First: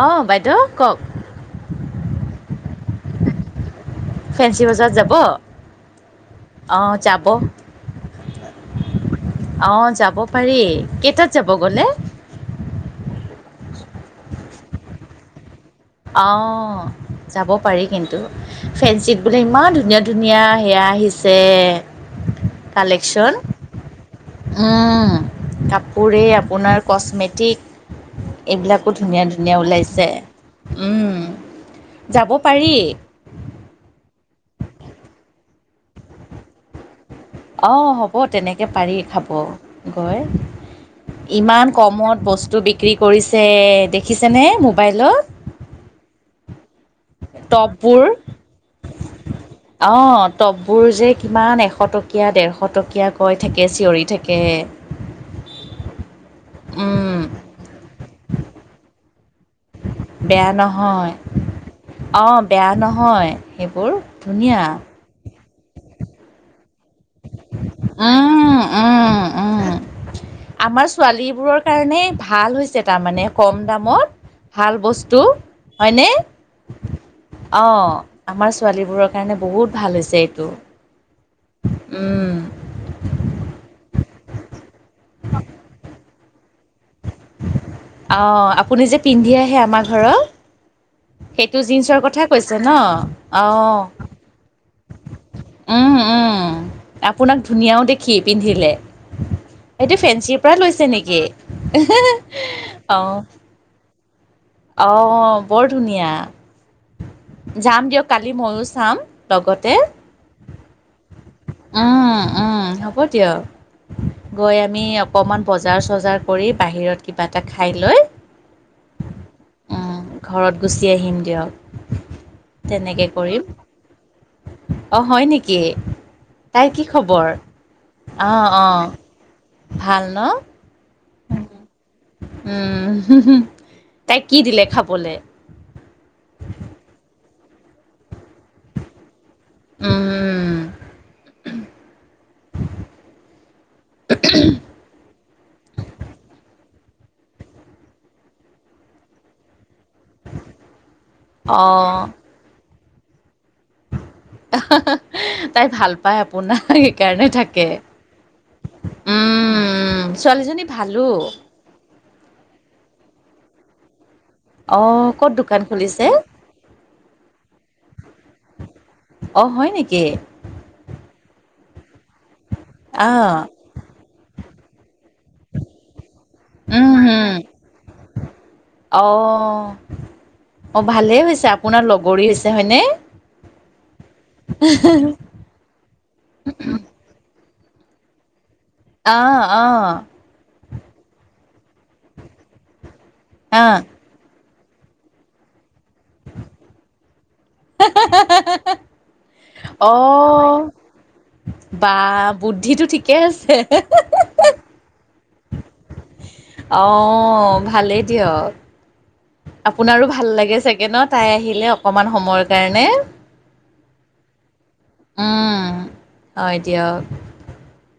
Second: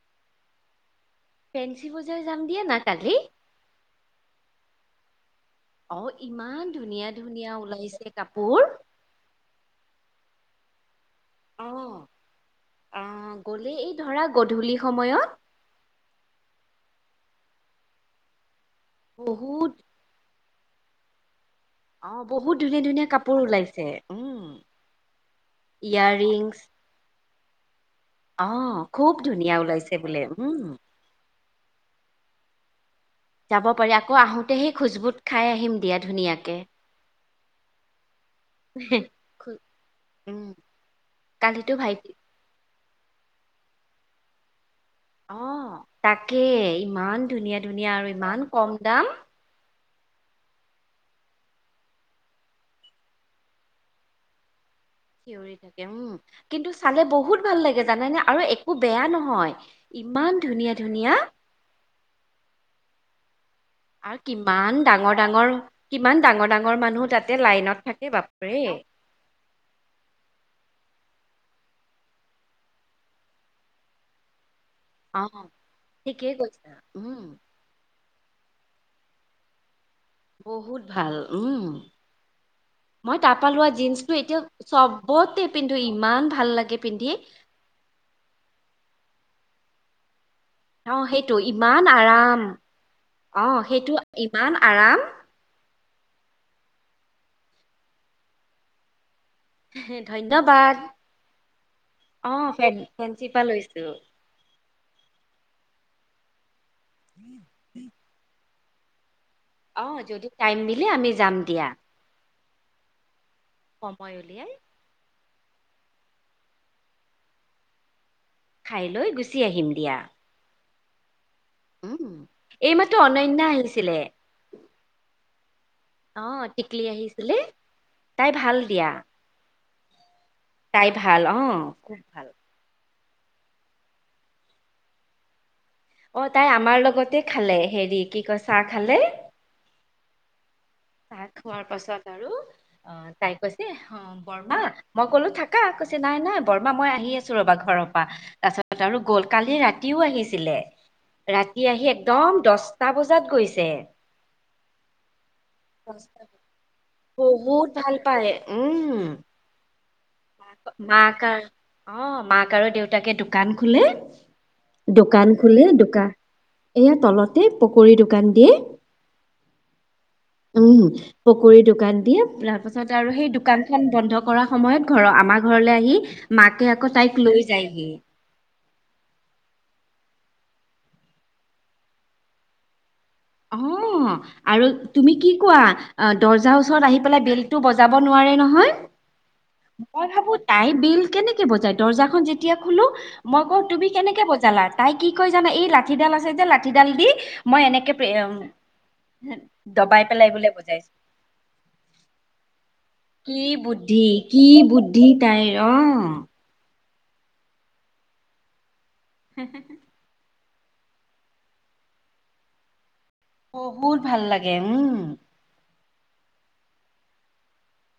অহ বাইদেউ কওঁক। ফেঞ্চি বজাৰ যাম দিয়া না কালি। ফেঞ্চি বজাৰ যাব অ ইমান অঁ ধুনীয়া যাব ধুনীয়া ওলাইছে কাপোৰ। অঁ যাব পাৰি কেইটাত যাব গ'লে অহ অহ গলে এই ধৰা গধূলি সময়ত। অ যাব পাৰি কিন্তু ফেঞ্চিত বোলে ইমান বহুত ধুনীয়া ধুনীয়া সেয়া আহিছে অ বহুত ধুনীয়া ধুনীয়া কালেকচন কাপোৰ ওলাইছে উম উমম ইয়াৰ কাপোৰে ৰিংছ আপোনাৰ কচমেটিক। অ এইবিলাকো খুব ধুনীয়া ধুনীয়া ওলাইছে। বোলে উম উম যাব পাৰি। যাব পাৰি আকৌ আহোতে সেই খোজবুট খাই আহিম দিয়া ধুনীয়াকে। অহ অহ তেনেকৈ পাৰি খাব গৈ উম ইমান কালিতো ভাইটি কমত বস্তু বিক বিক্ৰী কৰিছে দেখিছানে? মোক অ তাকেই ইমান ধুনীয়া ধুনীয়া আৰু ইমান কম দাম। অঁ টপবোৰ যে কিমান এশ টকীয়া ডেৰশ টকীয়া কৈ থাকে চিঞৰি থাকে। চিঞৰি থাকে উম কিন্তু চালে উম, বহুত ভাল লাগে জানে নে আৰু একো বেয়া নহয়। ইমান বেয়া ধুনীয়া নহয় ধুনীয়া অ বেয়া নহয়। সেইবোৰ আৰু ধুনীয়া কিমান ডাঙৰ ডাঙৰ কিমান ডাঙৰ ডাঙৰ। ঙৰ মানুহ তাতে লাইনত থাকে উম, বাপৰে। উম, উম। আমাৰ ছোৱালীবোৰৰ কাৰণে ভাল হৈছে তাৰমানে কম দামত। ভাল বস্তু অ হয়নে ঠিকেই কৈছা উম অ। আমাৰ ছোৱালীবোৰৰ কাৰণে বহুত ভাল হৈছে। এইটো বহুত ভাল উম উম, মই তাৰপৰা লোৱা জীন্সটো এতিয়া চব। বট পিন্ধো ইমান ভাল লাগে। পিন্ধি অহ আপুনি যে পিন্ধি আহে আমাৰ ঘৰত। অ সেইটো ইমান জীন্চৰ কথ আৰাম কৈছে ন অ সেইটো অহ। ইমান আৰাম উম উম আপোনাক ধুনীয়াও দেখি পিন্ধিলে। এইটো ফেঞ্চিৰ পৰা ধন্যবাদ লৈছে নেকি? হ হ অ ফেন অহ। ফেঞ্চিৰ পৰা লৈছো অ বৰ ধুনীয়া যাম দিয়ক কালি ময়ো চাম। লগতে অ যদি টাইম মিলে আমি যাম দিয়া উম উম হব দিয়ক। সময় ওলাই। অকণমান বজাৰ চজাৰ কৰি বাহিৰত কিবা এটা খাই লৈ। খাই লৈ গুচি আহিম দিয়া উম, ঘৰত গুচি আহিম দিয়ক উম। এইমাত্ৰ তেনেকৈ কৰিম। অনন্যা আহিছিলে অ হয় নেকি? নেকি অ' তাইৰ টিকলি কি খবৰ আহিছিলে তাই অ ভাল অ। দিয়া। ভাল ন। তাই ভাল অহ খুব ভাল। Home home! তাইক কি দিলে খাবলৈ? অ তাই আমাৰ লগতে খালে হেৰি কি কয় চাহ খালে। উম, চাহ খোৱাৰ পাছত আৰু অ তাই কৈছে অ বৰ্মা মই কলো থাকা। নাই নাই বৰ্মা মই আহি আছো ৰবা ঘৰৰ পৰা তাৰ পাছত আৰু গ'ল কালি ৰাতি। ৰাতিও আহিছিলে ৰাতি আহি অ'। একদম দহটা বজাত গৈছে। অহ অহ হ তাই ভাল পাই আপোনাক। কাৰণে থাকে বহুত ভাল পায় উম। উম। ছোৱালীজনী ভালো মাক আৰু অ মাক আৰু দেউতাকে দোকান খোলে। অ ক'ত দোকান খোলে খুলিছে দোকান এই তলতে পকৰী দোকান দিয়ে। অঁ হয় নেকি? উম পকৰী দোকান দি তাৰ পাছত আৰু সেই আহ দোকানখন বন্ধ কৰা। সময়ত ঘৰৰ আমাৰ ঘৰলৈ আহি। মাকে উম আকৌ তাইক হম লৈ যায়হি। অ অ ভালেই হৈছে আপোনাৰ লগৰী হৈছে হয়নে। অ আৰু তুমি কি কোৱা দৰ্জাৰ ওচৰত আহি পেলাই বেল। বজাব নোৱাৰে নহয় আহ আহ মই ভাবো তাই বিল কেনেকে। বজাই দৰ্জাখন যেতিয়া খোলো মই কউ আহ তুমি কেনেকে বজালা তাই কি কয় জানা এই লা। লাঠিডাল আছে যে লাঠিডাল দি। মই হ এনেকে হ হ হ দবাই হ‌ পেলাইবলে হ বুজাইছে। হ অ। বা বুদ্ধিটো ঠিক। কি বুদ্ধি কি বুদ্ধি তাইৰ অ। অ ভালেই দিয়ক আপোনাৰো ভাল লাগে। ছেকেণ্ডত তাই আহিলে অকমান সময়ৰ কাৰণে। বহুত ভাল লাগে উম। উম হয় দিয়া ক।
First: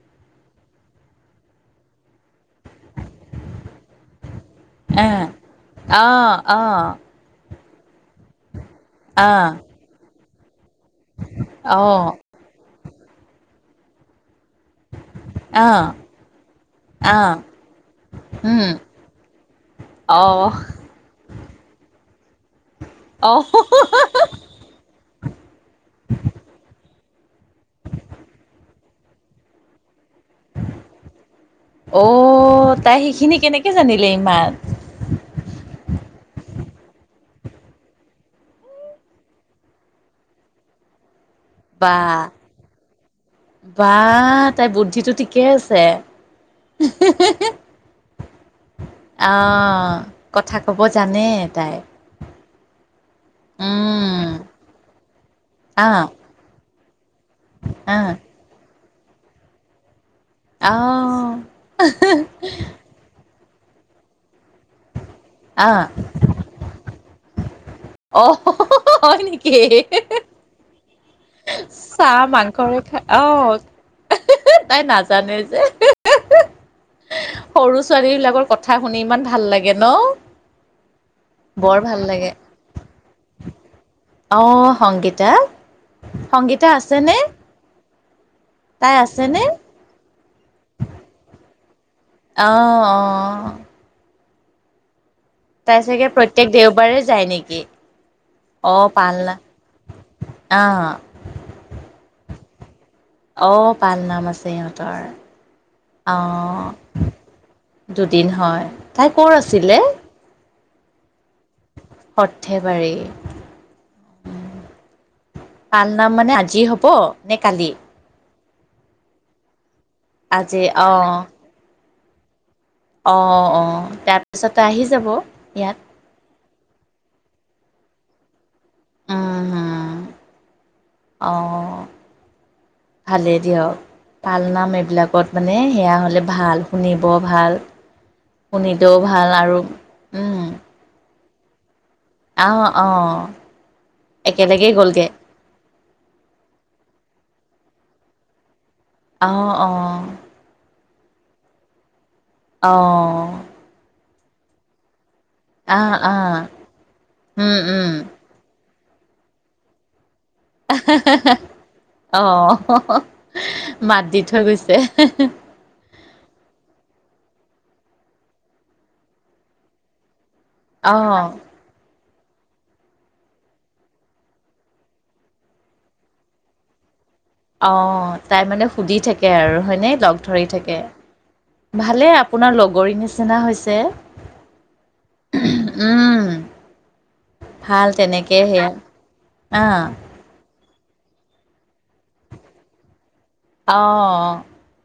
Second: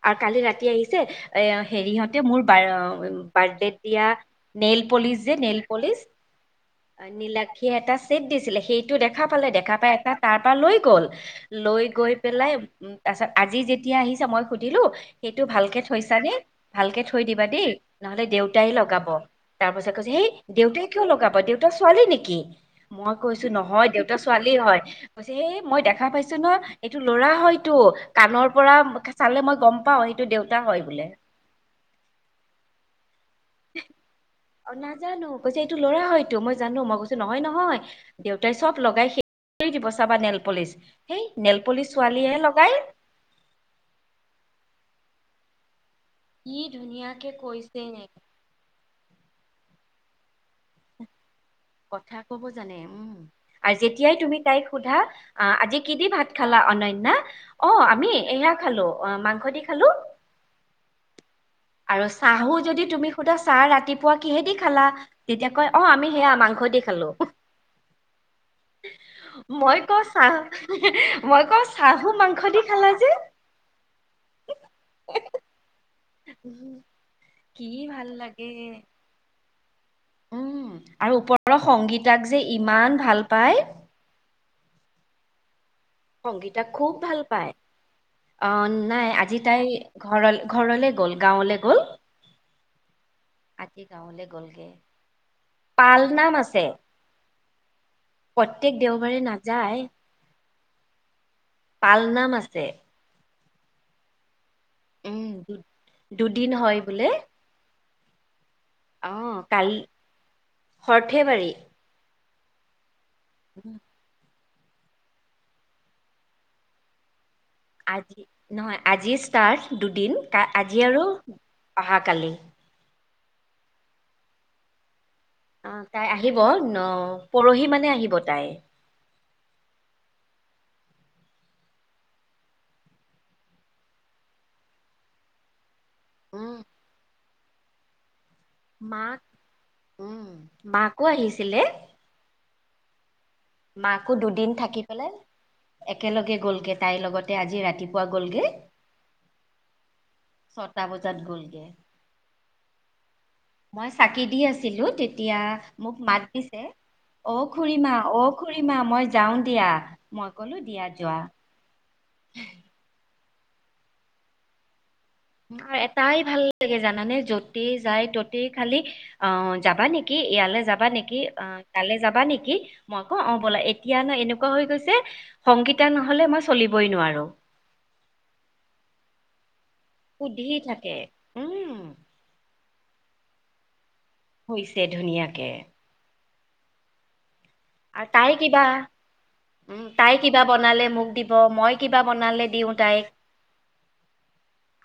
আৰু কালি ৰাতি আহিছে এ হেৰিহঁতে মোৰ। বাৰ্থডেত দিয়া নেল পলিচ আহ যে নেল পলিচ আহ নীলাক্ষীয়ে এটা চেট দিছিলে সেইটো আহ দেখা পালে দেখা পাই এটা তাৰ লৈ গল, লৈ আহ অ গৈ পেলাই তাৰপাছত আজি যেতিয়া আহি মই দিলো সেইটো ভালকে আহ থৈছানে ভালকে থৈ আহ দিবা দেই নহলে দেউতাই উম লগাব তাৰ পাছত কৈছে সেই অহ দেউতাই কিয় লগাব দেউতা ছোৱালী নেকি কি মই কৈছো অহ নহয় দেউতা ছোৱালী হয় কৈছে এই মই দেখা পাইছো ন এইটো ল'ৰা হয়তটো কাণৰ পৰা চালে মই গম পাওঁ টো দেউতা হয় বোলে অ তাই সেইখিনিক অ নাজানো কৈছে এইটো লৰা হয়তো মই জানো মই কৈছো নহয় নহয় দেউতাই চব লগাই শেষ দিব চাবা নেল পলিচ। সেই নেল পলিচ বা ছোৱালীয়ে লগাই বা তাই বুদ্ধিটো ঠিকেই আছে। কি ধুনিয়াকে কৈছে। অ কথা ক'ব জানে তাই। কথা ক'ব জানে উম আৰু যেতিয়াই উম তুমি তাইক সোধা আহ আজি কি দি ভাত খালা অনয় ন্যা অ আহ আমি এয়া খালো অ মাংস দি খালো। আহ আৰু চাহো যদি তুমি সুধা চাহ ৰাতিপুৱা কিহেদি খালা তেতিয়া কয় অ আহ আমি সেয়া মাং দি খালো অ হয় নেকি মই ক চাহ মই ক চাহ মাংসৰে খাই অহ তাই নাজানে যে উম সৰু ছোৱালী বিলাকৰ কথা শুনি ইমান ভাল লাগে ন উম আৰু ওপৰৰ বৰ ভাল সংগীতাক লাগে যে ইমান ভাল পায়। অঁ সংগীতা সংগীতা খুব ভাল পায় অ তাই নাই আজি আছেনে তাই ঘৰ ঘৰলে গ'ল গাঁৱলে গ'ল অ অ আজি গাঁৱলে গ'লগে তাই পাল চাগে নাম প্ৰত্যেক আছে দেওবাৰে যায় নেকি? প্ৰত্যেক অ দেওবাৰে পালনা অহ পালনাম আছে আহ পালনাম আছে ইহঁতৰ উম দু দুদিন হয় বোলে আহ। দুদিন হয় অ তাই ক'ৰ কালি আছিলে। সৰ্থেবাৰী। সৰ্থেবাৰী। উম পাল নাম মানে আজিয়ে হব নে কালি? আজি নহয় আজি ষ্টাৰ দুদিন আজি আৰু অহা কালি অ অ তাৰপিছতে আহি যাব ইয়াত আহ তাই আহিব ন পৰহি মানে আহিব তাই। আহঁ ভালেই দিয়ক ভাল নাম এইবিলাকত মানে সেয়া হ'লে উম ভাল শুনিব ভাল শুনিলেও মাক ভাল আৰু উম ছিলে অঁ অঁ মাকো দুদিন থাকি পেলাই একেলগে গ'লগে তাইৰ লগত। তে আজি ৰাতিপুৱা গ'লগে অহ অঁ। সাতটা বজাত গ'লগে। অ। মই চাকি দি আছিলো। দিয়া আহ মোক মাত আহ দিছে অ উম উম খুুৰীমা অ খুুৰীমা মই যাওঁ দিয়া। মই ক'লোঁ দিয়া যোৱা। অ মাত দি থৈ গৈছে। আৰু এটাই ভাল লাগে জানানে যতে যাই ততে খালি অ যাবা নেকি। কি ইয়ালৈ যাবা নেকি অঁ অ কাললৈ যাবা নেকি। কি মই আক অ ব'লা এতিয়া ন এনেকুৱা হৈ গৈছে সংগীতা নহলে মই চলিবই নোৱাৰো। অ তাই মানে সুধি থাকে আৰু। নে লগ সুধি ধৰি থাকে উম ভালে আপোনাৰ লগৰী নিচিনা হৈছে। ই হৈছে ধুনীয়াকে। উম ভাল আৰু তাই তেনেকে কিবা সেয়া আহ উ তাই কিবা বনালে। মোক দিব মই কিবা বনালে দিওঁ তাইক। অহ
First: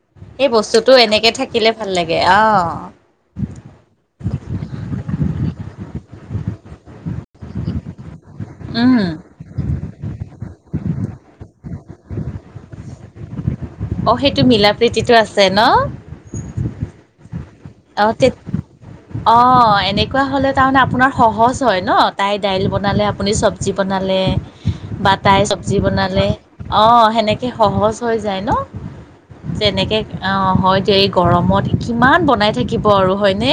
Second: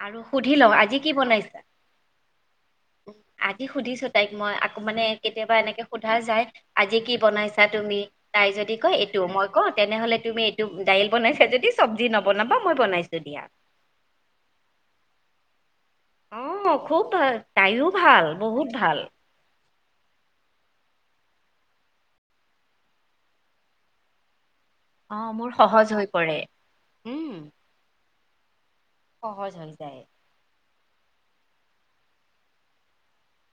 আৰু সেই সুধি লওঁ বস্তুটো আজি এনেকে থাকিলে ভাল লাগে অহ। উ আজি সুধিছো তাইক মই আকৌ মানে কেতিয়াবা এনেক। সোধা যায় আজি কি বনাইছা তুমি। তাই যদি কয় উম এইটো মই কওঁ তেনেহলে তুমি এইটো দাইল বনাইছা যদি। চব্জি নবনাবা মই বনাইছো দিয়া। অ সেইটো মিলা প্ৰীতিতটো আছে ন। অ খুব ভাল তাইও অহ ভাল তে বহুত ভাল অ এনে। এনেকুৱা হ'লে তাৰমানে আপোনাৰ সহজ হয় ন তাই দাইল বনালে আপুনি চব্জি বনালে। অ বাতাই মোৰ চব্জি সহজ হৈ বনালে পৰে অ উম সেনেকে সহজ হৈ যায় ন। সহজ হৈ তেনেকে যায় আহ হয় দ এই গৰমত কিমান বনাই। হয় নে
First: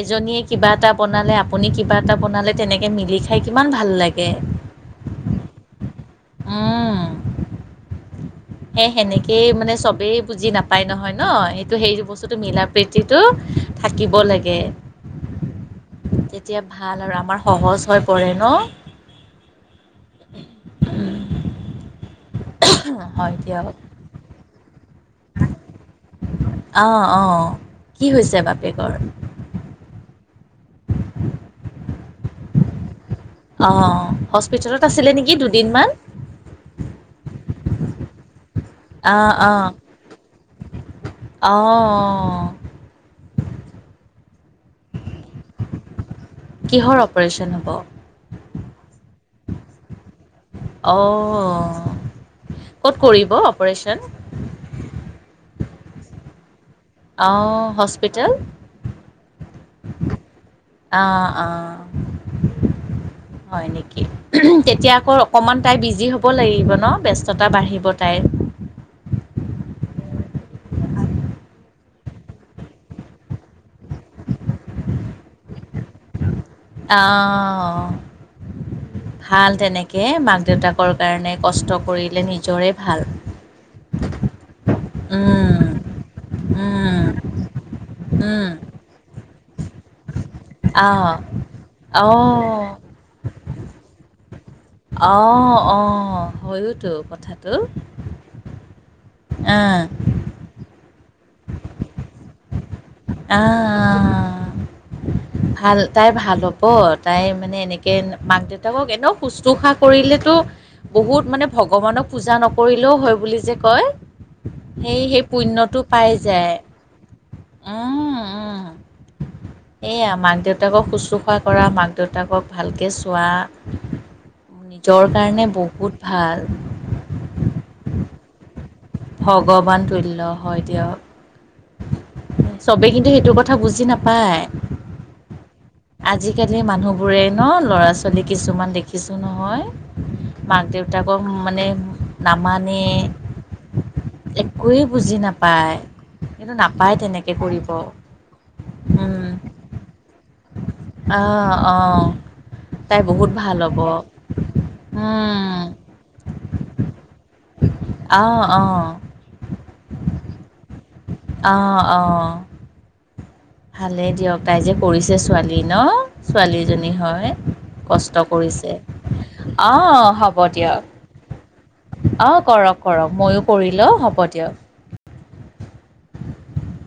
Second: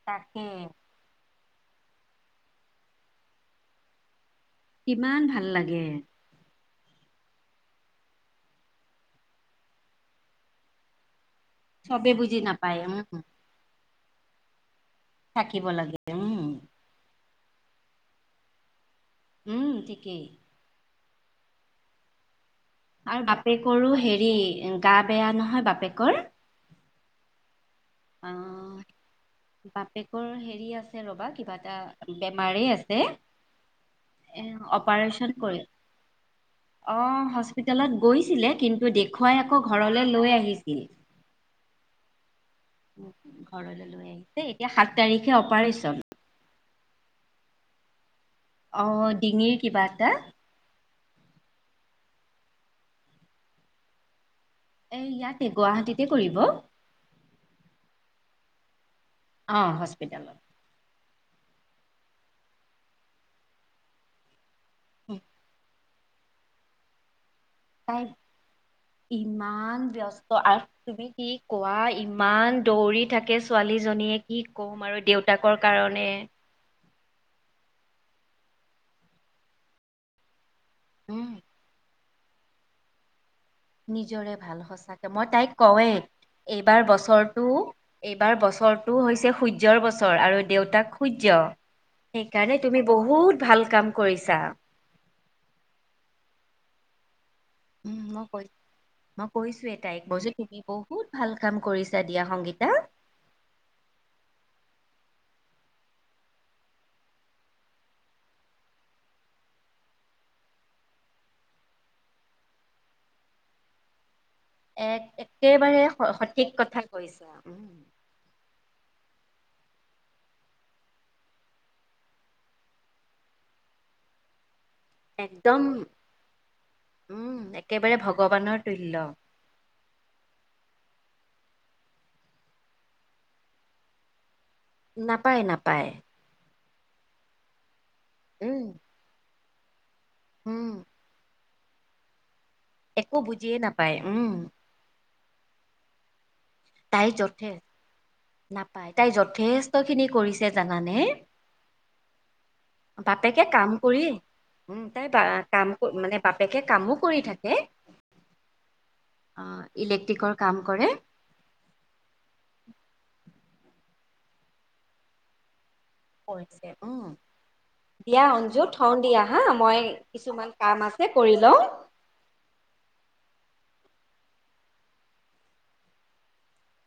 এজনীয়ে তাকে কিবা এটা বনালে। আপুনি কিবা এটা বনালে তেনেকৈ মিলি খাই কিমান ভাল লাগে। কিমান ভাল লাগে। অহঁ। সে সেনেকেই মানে চবেই বুজি নাপায় নহয়। ন সেইটো সেইটো চবে বস্তুটো বুজি মিল নাপায় উম প্ৰীতিতটো থাকিব লাগে। থাকিব লাগে উম তেতিয়া ভাল আৰু আমাৰ সহজ হৈ পৰে ন। উম ঠিকেই। উম। আৰু বাপেকৰো হেৰি গা বেয়া নহয় বাপেকৰ। অঁ অঁ কি হৈছে আহ বাপেকৰ। আ ৰ'বা কিবা এটা বেমাৰি আছে। অ এ হস্পিতেলত আছিলে অপাৰেচন নেকি কৰি দুদিনমান। অ হস্পিতেলত গৈছিলে কিন্তু। তোক অঁ দেখুৱাই আকৌ অঁ ঘৰলৈ লৈ আহিছিল। অঁ ঘৰলৈ লৈ আহিছে এতিয়া সাত তাৰিখে অপাৰেচন। কিহৰ অপাৰেচন হ'ব। অ ডিঙিৰ কিবা এটা। অঁ ক'ত কৰিব অপাৰেচন। এ ইয়াতে গুৱাহাটীতে কৰিব। অঁ হস্পিটেল। অ হস্পিতেলত অ অ হয় নেকি। এতিয়া আকৌ অকণমান তাই বিজি হ'ব লাগিব ন ব্যস্ত। তাই ইমান ব্যস্ত। ত তুমি কি কোৱা ইমান দৌৰি থাকে ছোৱালীজনীয়ে কি কম আৰু দেউতাক। বৰ কাৰণে। আহ ভাল তেনেকে মাক দেউতাক উম, কাৰণে কষ্ট কৰিলে নিজৰে ভাল। নিজৰে ভাল সচাকে মই তাইক কৱে এইবাৰ বছৰটো এইবাৰ বছৰটো হৈছে সূৰ্যৰ বছৰ আৰু দেউতাক সূৰ্য সেইকাৰণে অঁ অঁ তুমি বহুত ভাল কাম কৰিছা। অ অ হয়তো কথাত উম মই কৈছো মই আ, কৈছো তাইক এক বজো তুমি বৌ বহুত ভাল কাম কৰিছা দিয়া সংগীতা আহ আহ। ভাল তাই ভাল হব তাই মানে এনেকে মাক দেউতাকক এনে শুশ্ৰুষা কৰিলেতো বহুত মানে ভগৱানক পূজা নকৰিলেও হয় বুলি যে কয়, সেই এক সেই একেবাৰে পুণ্যটো পাই স- সঠিক যায় কথা কৈছা। উম উ [inaudible] এইয়া মাক দেউতাকক শুশ্ৰূষা কৰা মাক দেউতাকক ভালকে চোৱা। নিজৰ কাৰণে একদম বহুত উম, একেবাৰে ভাল ভগৱানৰ তুল্য। ভগৱান তুল্য হয় দিয়ক। চবে কিন্তু সেইটো কথা বুজি নাপায়। নাপায় নাপায়। আ মানুহ বোৰে ন ল'ৰা ছোৱালী উম কিছুমান দেখিছো নহয়। মাক উম দেউতাকৰ মানে মানে একো বুজিয়ে নাপায় উম একোৱেই বুজি নাপায়। কিন্তু নাপায় তাই তেনেকে যথে কৰিব। নাপায় তাই উম, যথেষ্ট খিনি কৰিছে জানানে? অঁ অঁ তাই বহুত বাপেকে ভাল কাম হ'ব কৰি উম তাই বা উম, কাম মানে বাপেকে কামো কৰি থাকে। অঁ অঁ ইলেক্ট্ৰিকৰ কাম কৰে। আহ আহ ভালেই দিয়ক তাই যে কৰিছে ছোৱালী ন কৰিছে ছোৱালীজনী উম হয়। দিয়া কষ্ট অঞ্জু কৰিছে থওঁ দিয়া হা মই আহ হ'ব কিছুমান কাম দিয়ক। আছে কৰি লওঁ অ কৰক কৰক ময়ো কৰিলো হ'ব দিয়ক। [inaudible]